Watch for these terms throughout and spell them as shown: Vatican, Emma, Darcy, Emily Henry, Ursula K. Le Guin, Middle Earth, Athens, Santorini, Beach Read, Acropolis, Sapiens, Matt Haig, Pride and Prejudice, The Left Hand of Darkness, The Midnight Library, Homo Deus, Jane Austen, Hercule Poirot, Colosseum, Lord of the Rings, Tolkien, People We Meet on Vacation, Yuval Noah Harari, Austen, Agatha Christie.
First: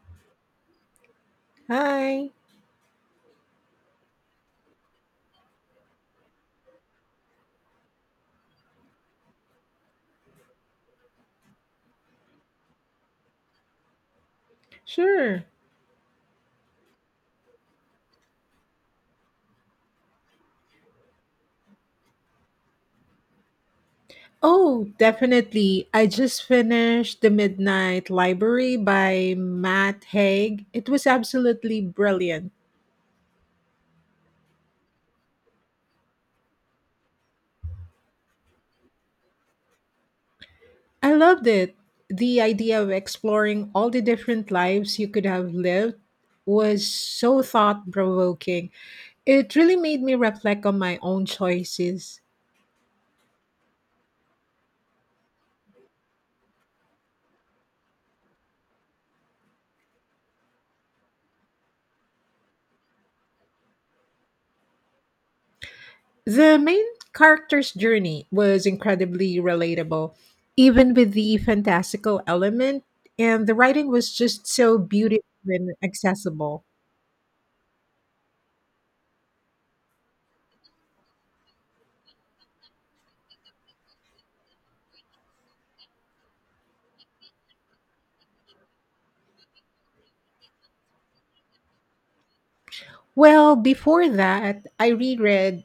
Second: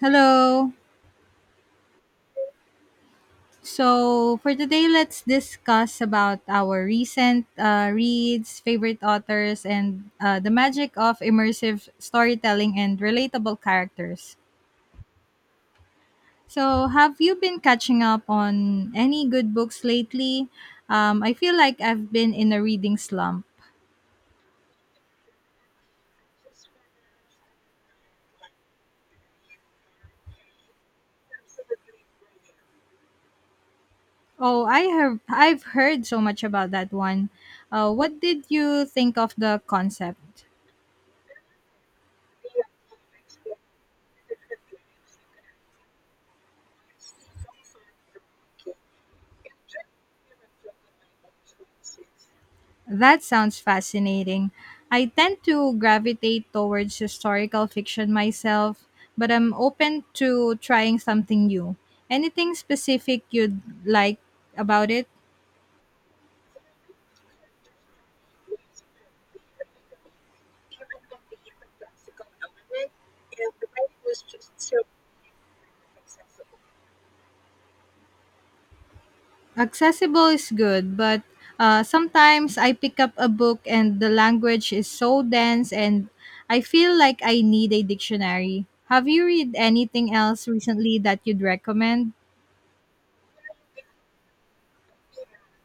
Hello. Hi. So for today, let's discuss about our recent reads, favorite authors, and the magic of immersive storytelling and relatable characters. Sure. So, have you been catching up on any good books lately? I feel like I've been in a reading slump. Oh, definitely. I just finished The Midnight Library by Matt Haig. It was absolutely brilliant. Oh, I have. I've heard so much about that one. What did you think of the concept? I loved it. The idea of exploring all the different lives you could have lived was so thought provoking. It really made me reflect on my own choices. That sounds fascinating. I tend to gravitate towards historical fiction myself, but I'm open to trying something new. Anything specific you'd like about it? The main character's journey was incredibly relatable, even with the fantastical element, and the writing was just so beautiful and accessible. Accessible is good, but sometimes I pick up a book and the language is so dense and I feel like I need a dictionary. Have you read anything else recently that you'd recommend? Well, before that, I reread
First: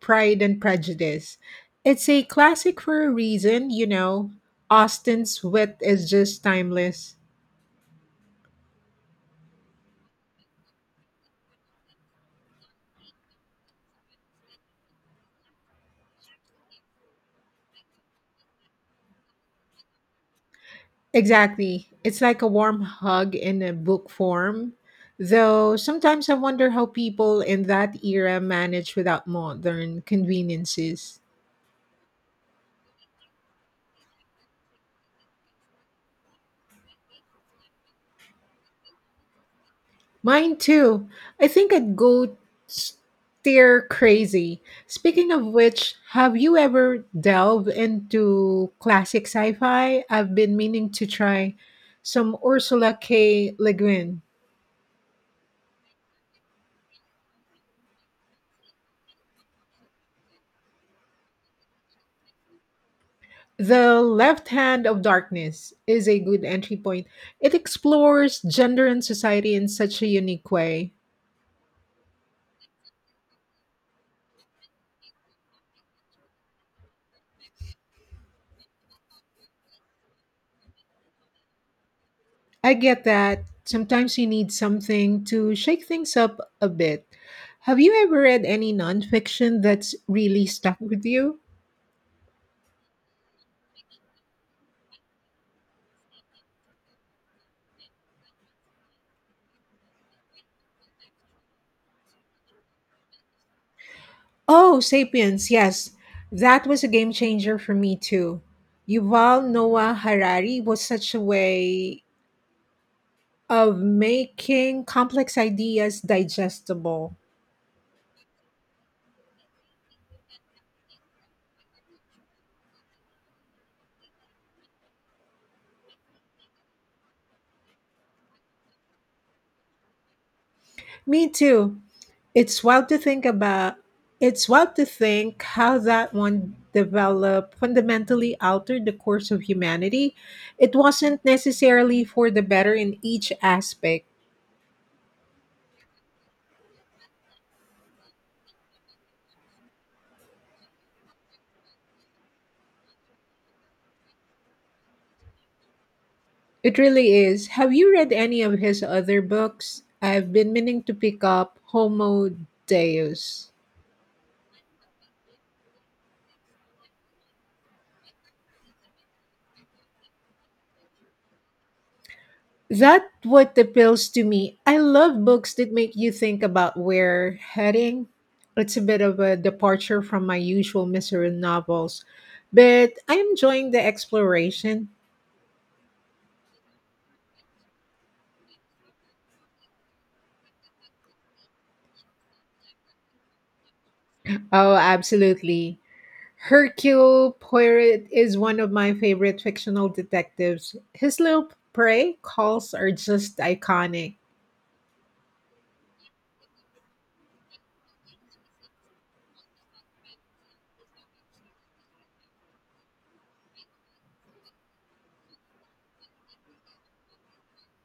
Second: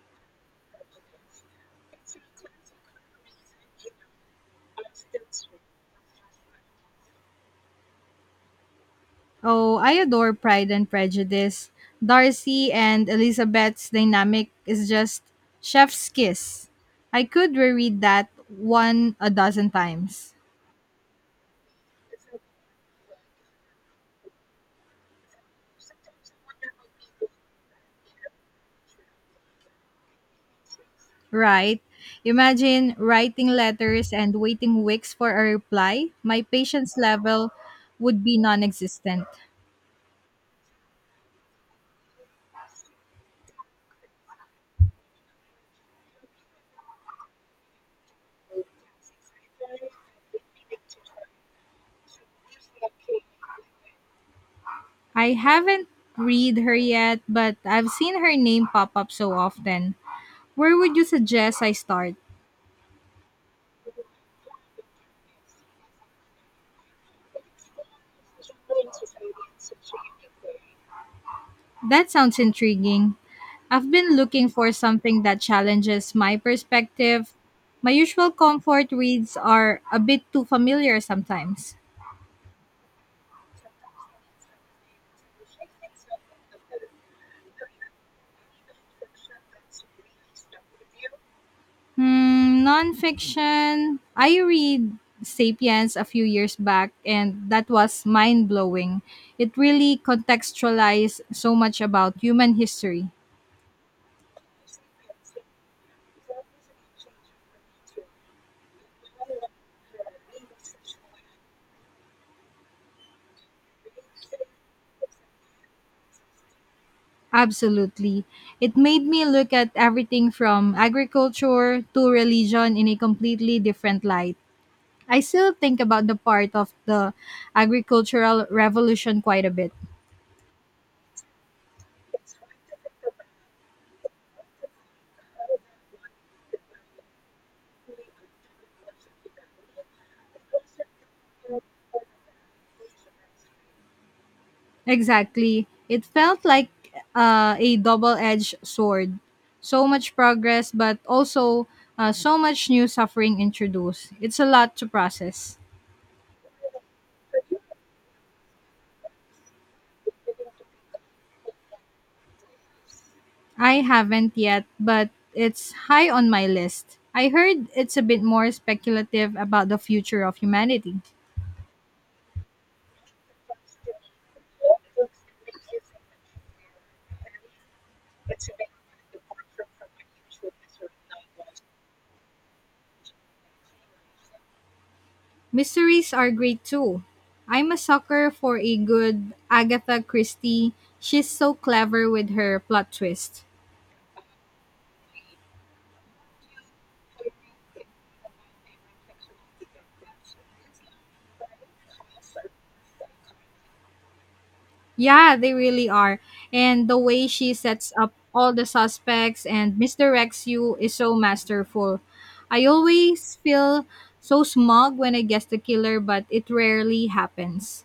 Pride and Prejudice. It's a classic for a reason, you know. Austen's wit is just timeless. Oh, I adore Pride and Prejudice. Darcy and Elizabeth's dynamic is just chef's kiss. I could reread that one a dozen times. Exactly. It's like a warm hug in a book form. Though sometimes I wonder how people in that era manage without modern conveniences. Right? Imagine writing letters and waiting weeks for a reply. My patience level would be non existent. Mine too. I think I'd go stir crazy. Speaking of which, have you ever delved into classic sci fi? I've been meaning to try some Ursula K. Le Guin. I haven't read her yet, but I've seen her name pop up so often. Where would you suggest I start? The Left Hand of Darkness is a good entry point. It explores gender and society in such a unique way. That sounds intriguing. I've been looking for something that challenges my perspective. My usual comfort reads are a bit too familiar sometimes. I get that sometimes you need something to shake things up a bit. Have you ever read any nonfiction that's really stuck with you? Hmm, nonfiction. I read Sapiens a few years back, and that was mind blowing. It really contextualized so much about human history. Oh, Sapiens, yes. That was a game changer for me too. Yuval Noah Harari was such a way of making complex ideas digestible. Absolutely. It made me look at everything from agriculture to religion in a completely different light. I still think about the part of the agricultural revolution quite a bit. Me too. It's wild to think about. It's wild to think how that one developed fundamentally altered the course of humanity. It wasn't necessarily for the better in each aspect. Exactly. It felt like a double edged sword. So much progress, but also so much new suffering introduced. It's a lot to process. It really is. Have you read any of his other books? I've been meaning to pick up Homo Deus. I haven't yet, but it's high on my list. I heard it's a bit more speculative about the future of humanity. That what appeals to me. I love books that make you think about where heading. It's a bit of a departure from my usual mystery novels, but I'm enjoying the exploration. Mysteries are great too. I'm a sucker for a good Agatha Christie. She's so clever with her plot twist. Oh, absolutely. Hercule Poirot is one of my favorite fictional detectives. His little prey calls are just iconic. Yeah, they really are. And the way she sets up all the suspects and misdirects you is so masterful. I always feel so smug when I guess the killer, but it rarely happens.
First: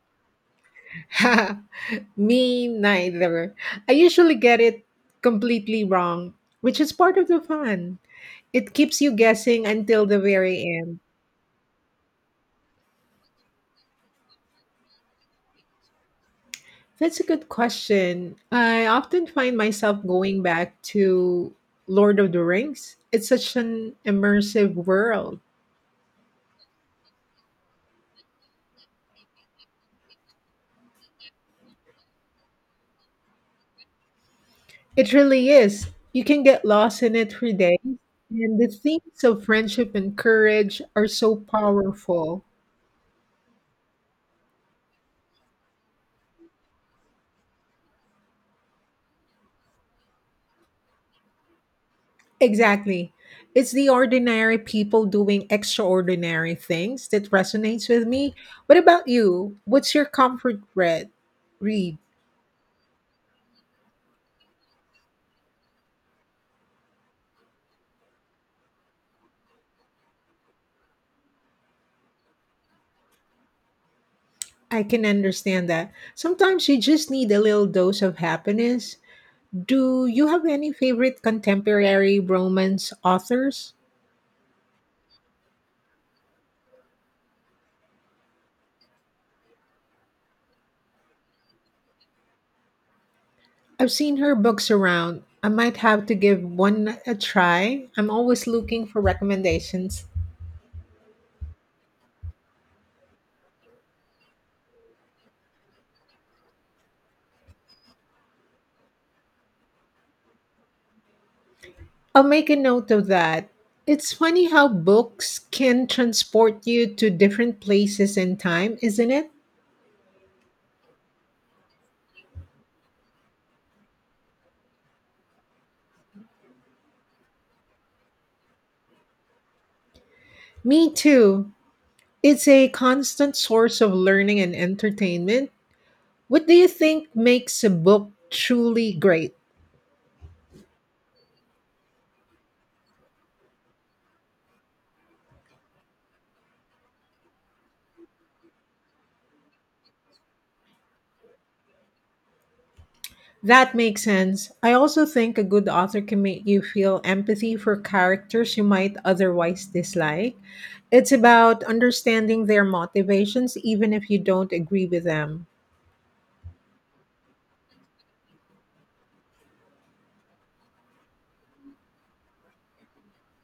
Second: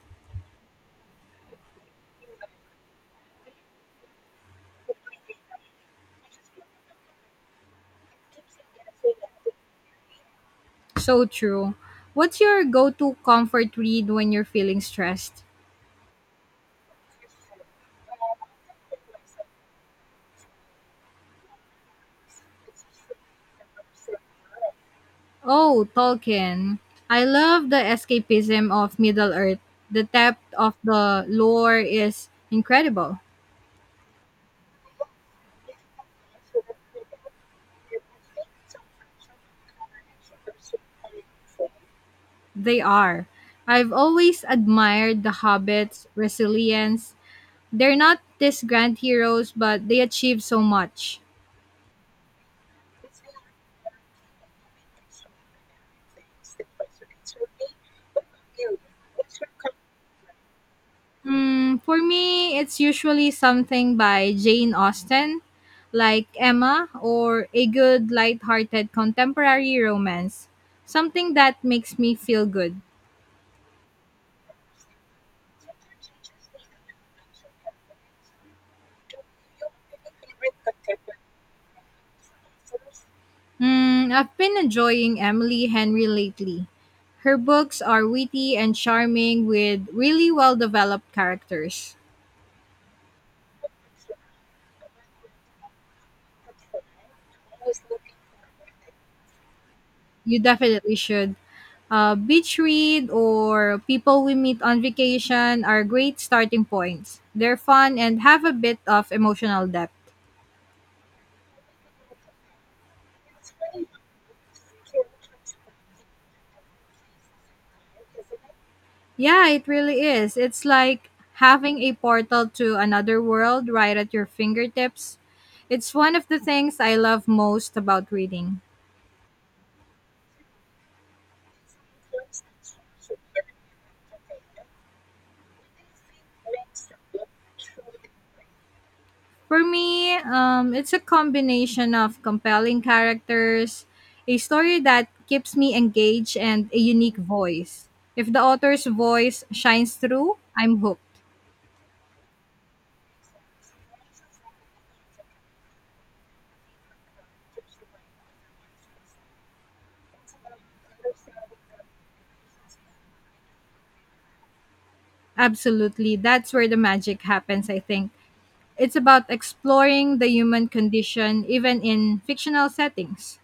Me neither. I usually get it completely wrong, which is part of the fun. It keeps you guessing until the very end. So true. What's your go to comfort read when you're feeling stressed? That's a good question. I often find myself going back to Lord of the Rings. It's such an immersive world. Oh, Tolkien. I love the escapism of Middle Earth. The depth of the lore is incredible. It really is. You can get lost in it for days. And the themes of friendship and courage are so powerful. They are. I've always admired the hobbits' resilience. They're not these grand heroes, but they achieve so much. Exactly. It's the ordinary people doing extraordinary things that resonates with me. What about you? What's your comfort read? Hmm, for Read. me, it's usually something by Jane Austen, like Emma, or a good, light-hearted contemporary romance. Something that makes me feel good. I can understand that. Sometimes you just need a little dose of happiness. Do you have any favorite contemporary romance authors? Hmm, I've been enjoying Emily Henry lately. Her books are witty and charming with really well developed characters. I've seen her books around. I might have to give one a try. I'm always looking for recommendations. You definitely should. Beach Read or People We Meet on Vacation are great starting points. They're fun and have a bit of emotional depth. I'll make a note of that. It's funny how books can transport you to different places and time, isn't it? Yeah, it really is. It's like having a portal to another world right at your fingertips. It's one of the things I love most about reading. Me too. It's a constant source of learning and entertainment. What do you think makes a book truly great? For me, it's a combination of compelling characters, a story that keeps me engaged, and a unique voice. If the author's voice shines through, I'm hooked. That makes sense. I also think a good author can make you feel empathy for characters you might otherwise dislike. It's about understanding their motivations, even if you don't agree with them. Absolutely. That's where the magic happens, I think. It's about exploring the human condition, even in fictional settings.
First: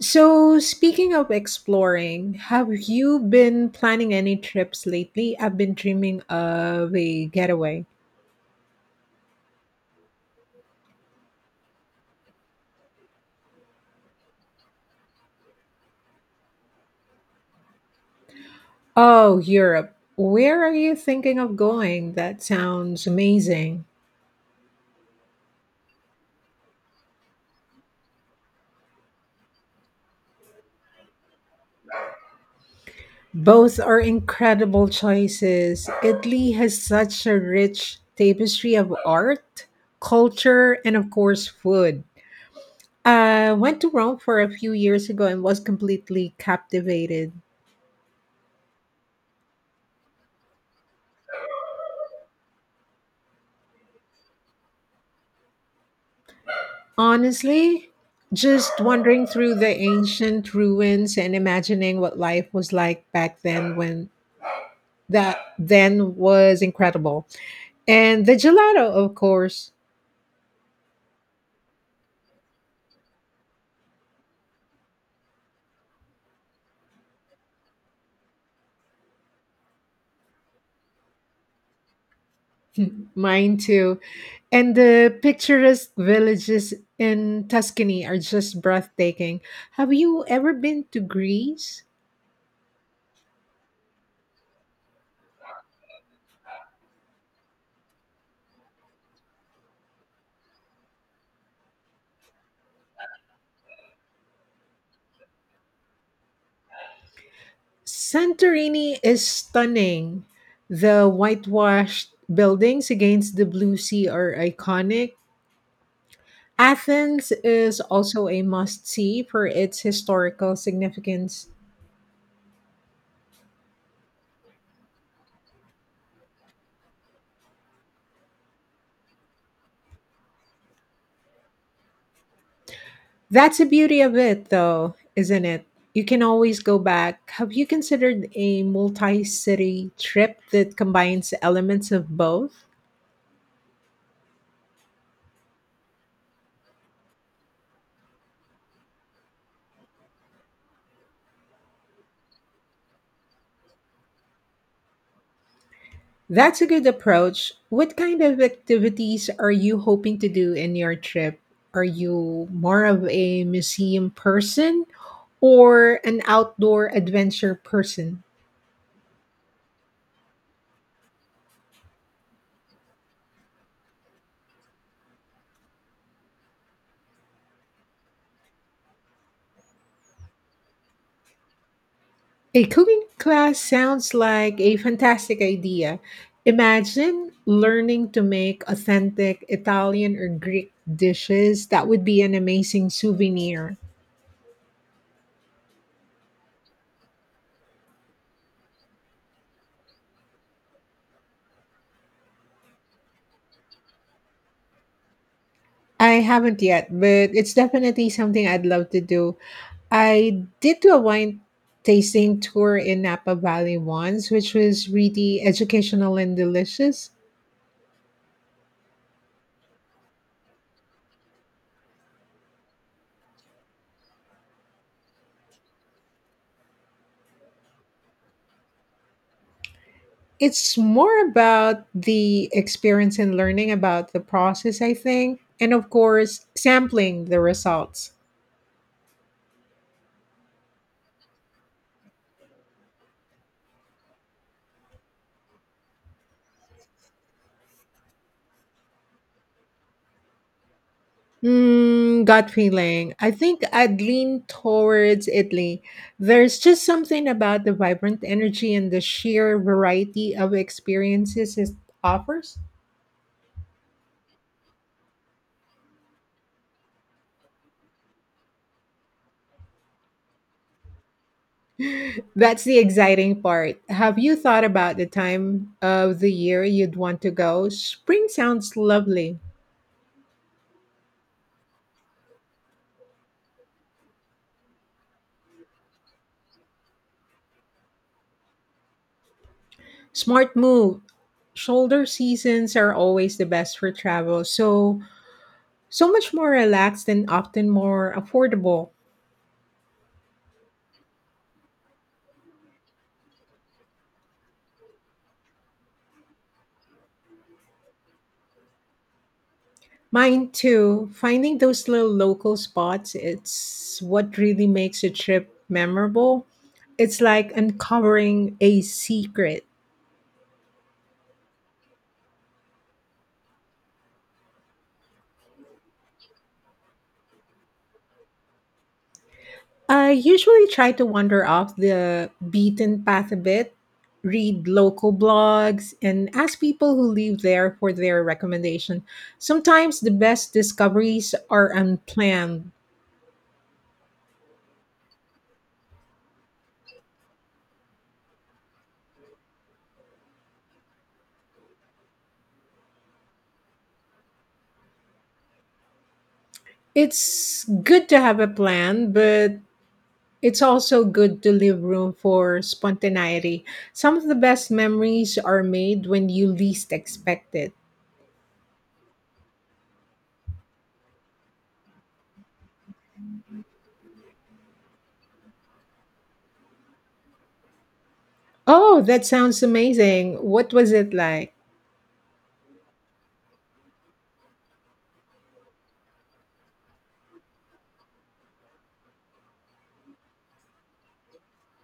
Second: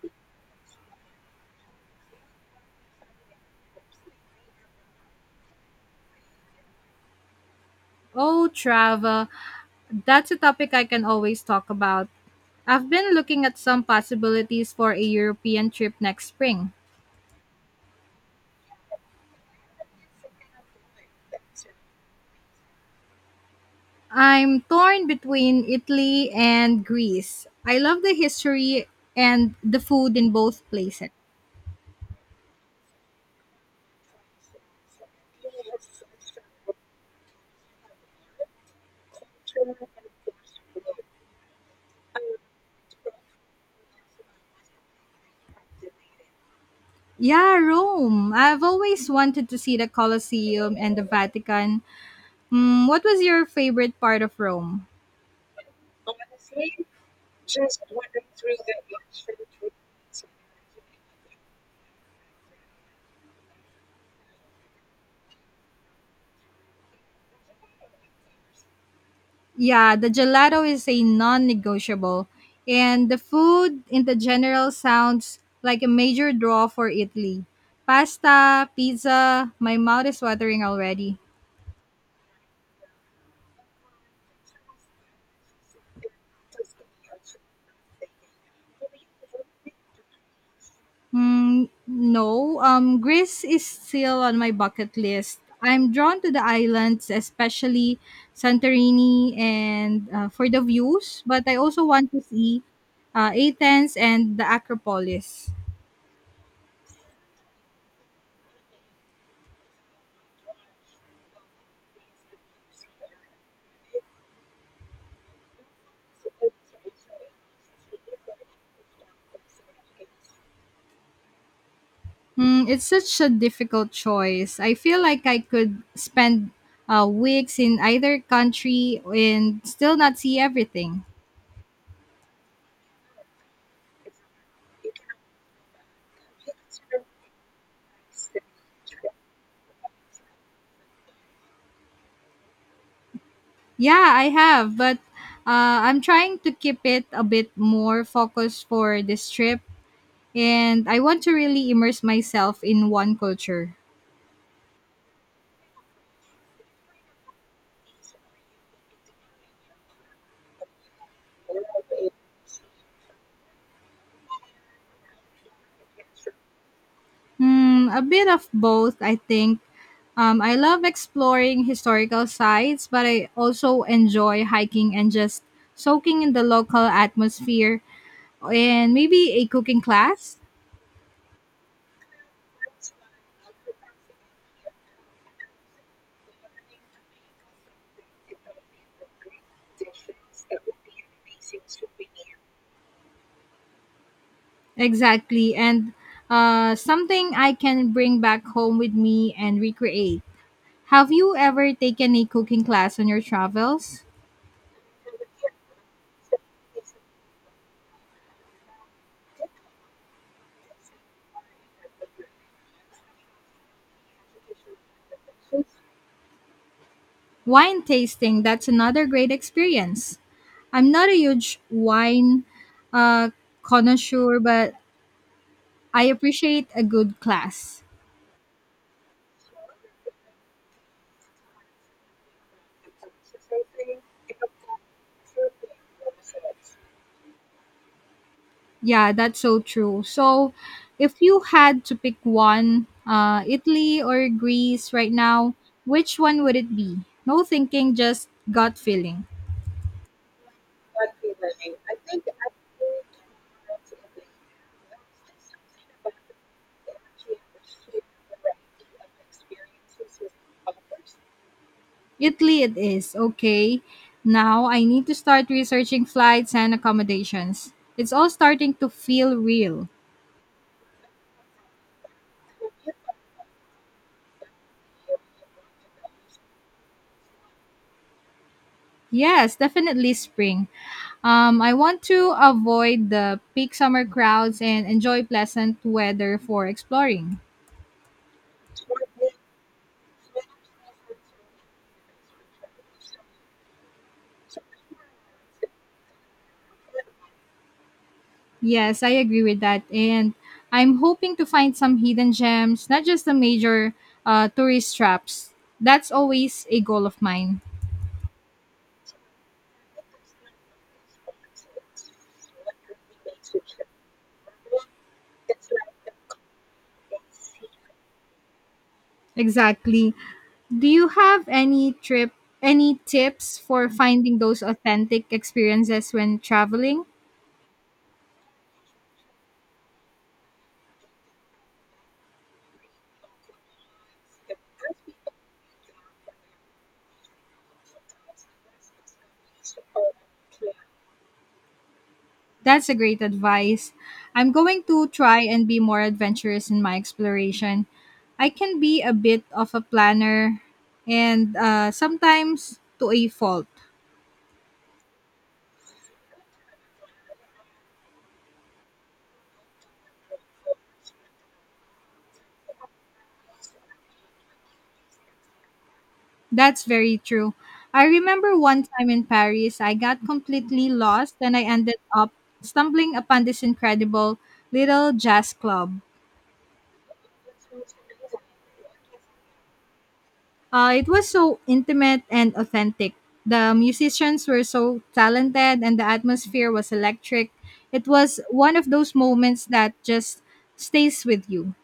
So, speaking of exploring, have you been planning any trips lately? I've been dreaming of a getaway. Oh, travel. That's a topic I can always talk about. I've been looking at some possibilities for a European trip next spring. Oh, Europe. Where are you thinking of going? That sounds amazing. I'm torn between Italy and Greece. I love the history and the food in both places. Both are incredible choices. Italy has such a rich tapestry of art, culture, and of course, food. I went to Rome for a few years ago and was completely captivated. Yeah, Rome. I've always wanted to see the Colosseum and the Vatican. Mm, what was your favorite part of Rome? Honestly, just wandering through the ancient ruins and imagining what life was like back then when that then was incredible. And the gelato, of course, Yeah, the gelato is a non negotiable, and the food in the general sounds like a major draw for Italy. Pasta, pizza, my mouth is watering already. mine too. And the picturesque villages in Tuscany are just breathtaking. Have you ever been to Mm, Greece? no, Greece is still on my bucket list. I'm drawn to the islands, especially Santorini, and for the views. But I also want to see Athens and the Acropolis. Santorini is stunning. The whitewashed buildings against the blue sea are iconic. Athens is also a must see for its historical significance. Mm, it's such a difficult choice. I feel like I could spend weeks in either country and still not see everything. That's the beauty of it, though, isn't it? You can always go back. Have you considered a multi city trip that combines elements of both? Yeah, I have, but I'm trying to keep it a bit more focused for this trip and I want to really immerse myself in one culture. That's a good approach. What kind of activities are you hoping to do in your trip? Are you more of a museum person or an outdoor adventure Hmm, a person? bit of both, I think. I love exploring historical sites, but I also enjoy hiking and just soaking in the local atmosphere and maybe a cooking class. A cooking class sounds like a fantastic idea. Imagine learning to make authentic Italian or Greek dishes. That would be an amazing souvenir. Exactly. And something I can bring back home with me and recreate. Have you ever taken a cooking class on your travels? I haven't yet, but it's definitely something I'd love to do. I did do a wine tasting tour in Napa Valley once, which was really educational and delicious. Wine tasting, that's another great experience. I'm not a huge wine uh, connoisseur, but I appreciate a good class. It's more about the experience and learning about the process, I think, and of course, sampling the results. Yeah, that's so true. So, if you had to pick one, Italy or Greece right now, which one would it be? No thinking, just gut feeling. Mm, gut feeling. I think I'd lean towards Italy. There's just something about the vibrant energy and the sheer variety of experiences it offers. Italy, it is. Okay. Now I need to start researching flights and accommodations. It's all starting to feel real. That's the exciting part. Have you thought about the time of the year you'd want to go? Spring sounds lovely. Yes, definitely spring. I want to avoid the peak summer crowds and enjoy pleasant weather for exploring. Smart move. Shoulder seasons are always the best for travel. So, so much more relaxed and often more affordable. Yes, I agree with that. And I'm hoping to find some hidden gems, not just the major tourist traps. That's always a goal of mine. Mine too. Finding those little local spots, it's what really makes a trip memorable. It's like uncovering a secret. Exactly. Do you have any tips for finding those authentic experiences when traveling? I usually try to wander off the beaten path a bit, read local blogs, and ask people who live there for their recommendation. Sometimes the best discoveries are unplanned. That's a great advice. I'm going to try and be more adventurous in my exploration. I can be a bit of a planner and sometimes to a fault. It's good to have a plan, but it's also good to leave room for spontaneity. Some of the best memories are made when you That's least very true. expect it. I remember one time in Paris, I got completely lost and I ended up stumbling upon this incredible little jazz club. Oh, that sounds amazing. What was It it was like? so intimate and authentic. The musicians were so talented, and the atmosphere was electric. It was one of those moments that just stays with you.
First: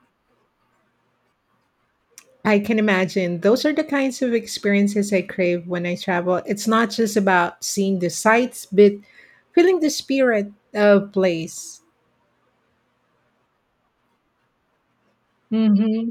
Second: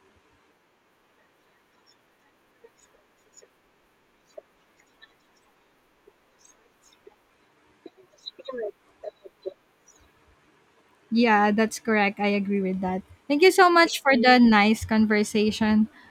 I can imagine. Those are the kinds of experiences I crave when I travel. It's not just about seeing the sights, but feeling the spirit of Yeah, that's place. correct. I agree with that. Thank you so much for the nice conversation. Hmm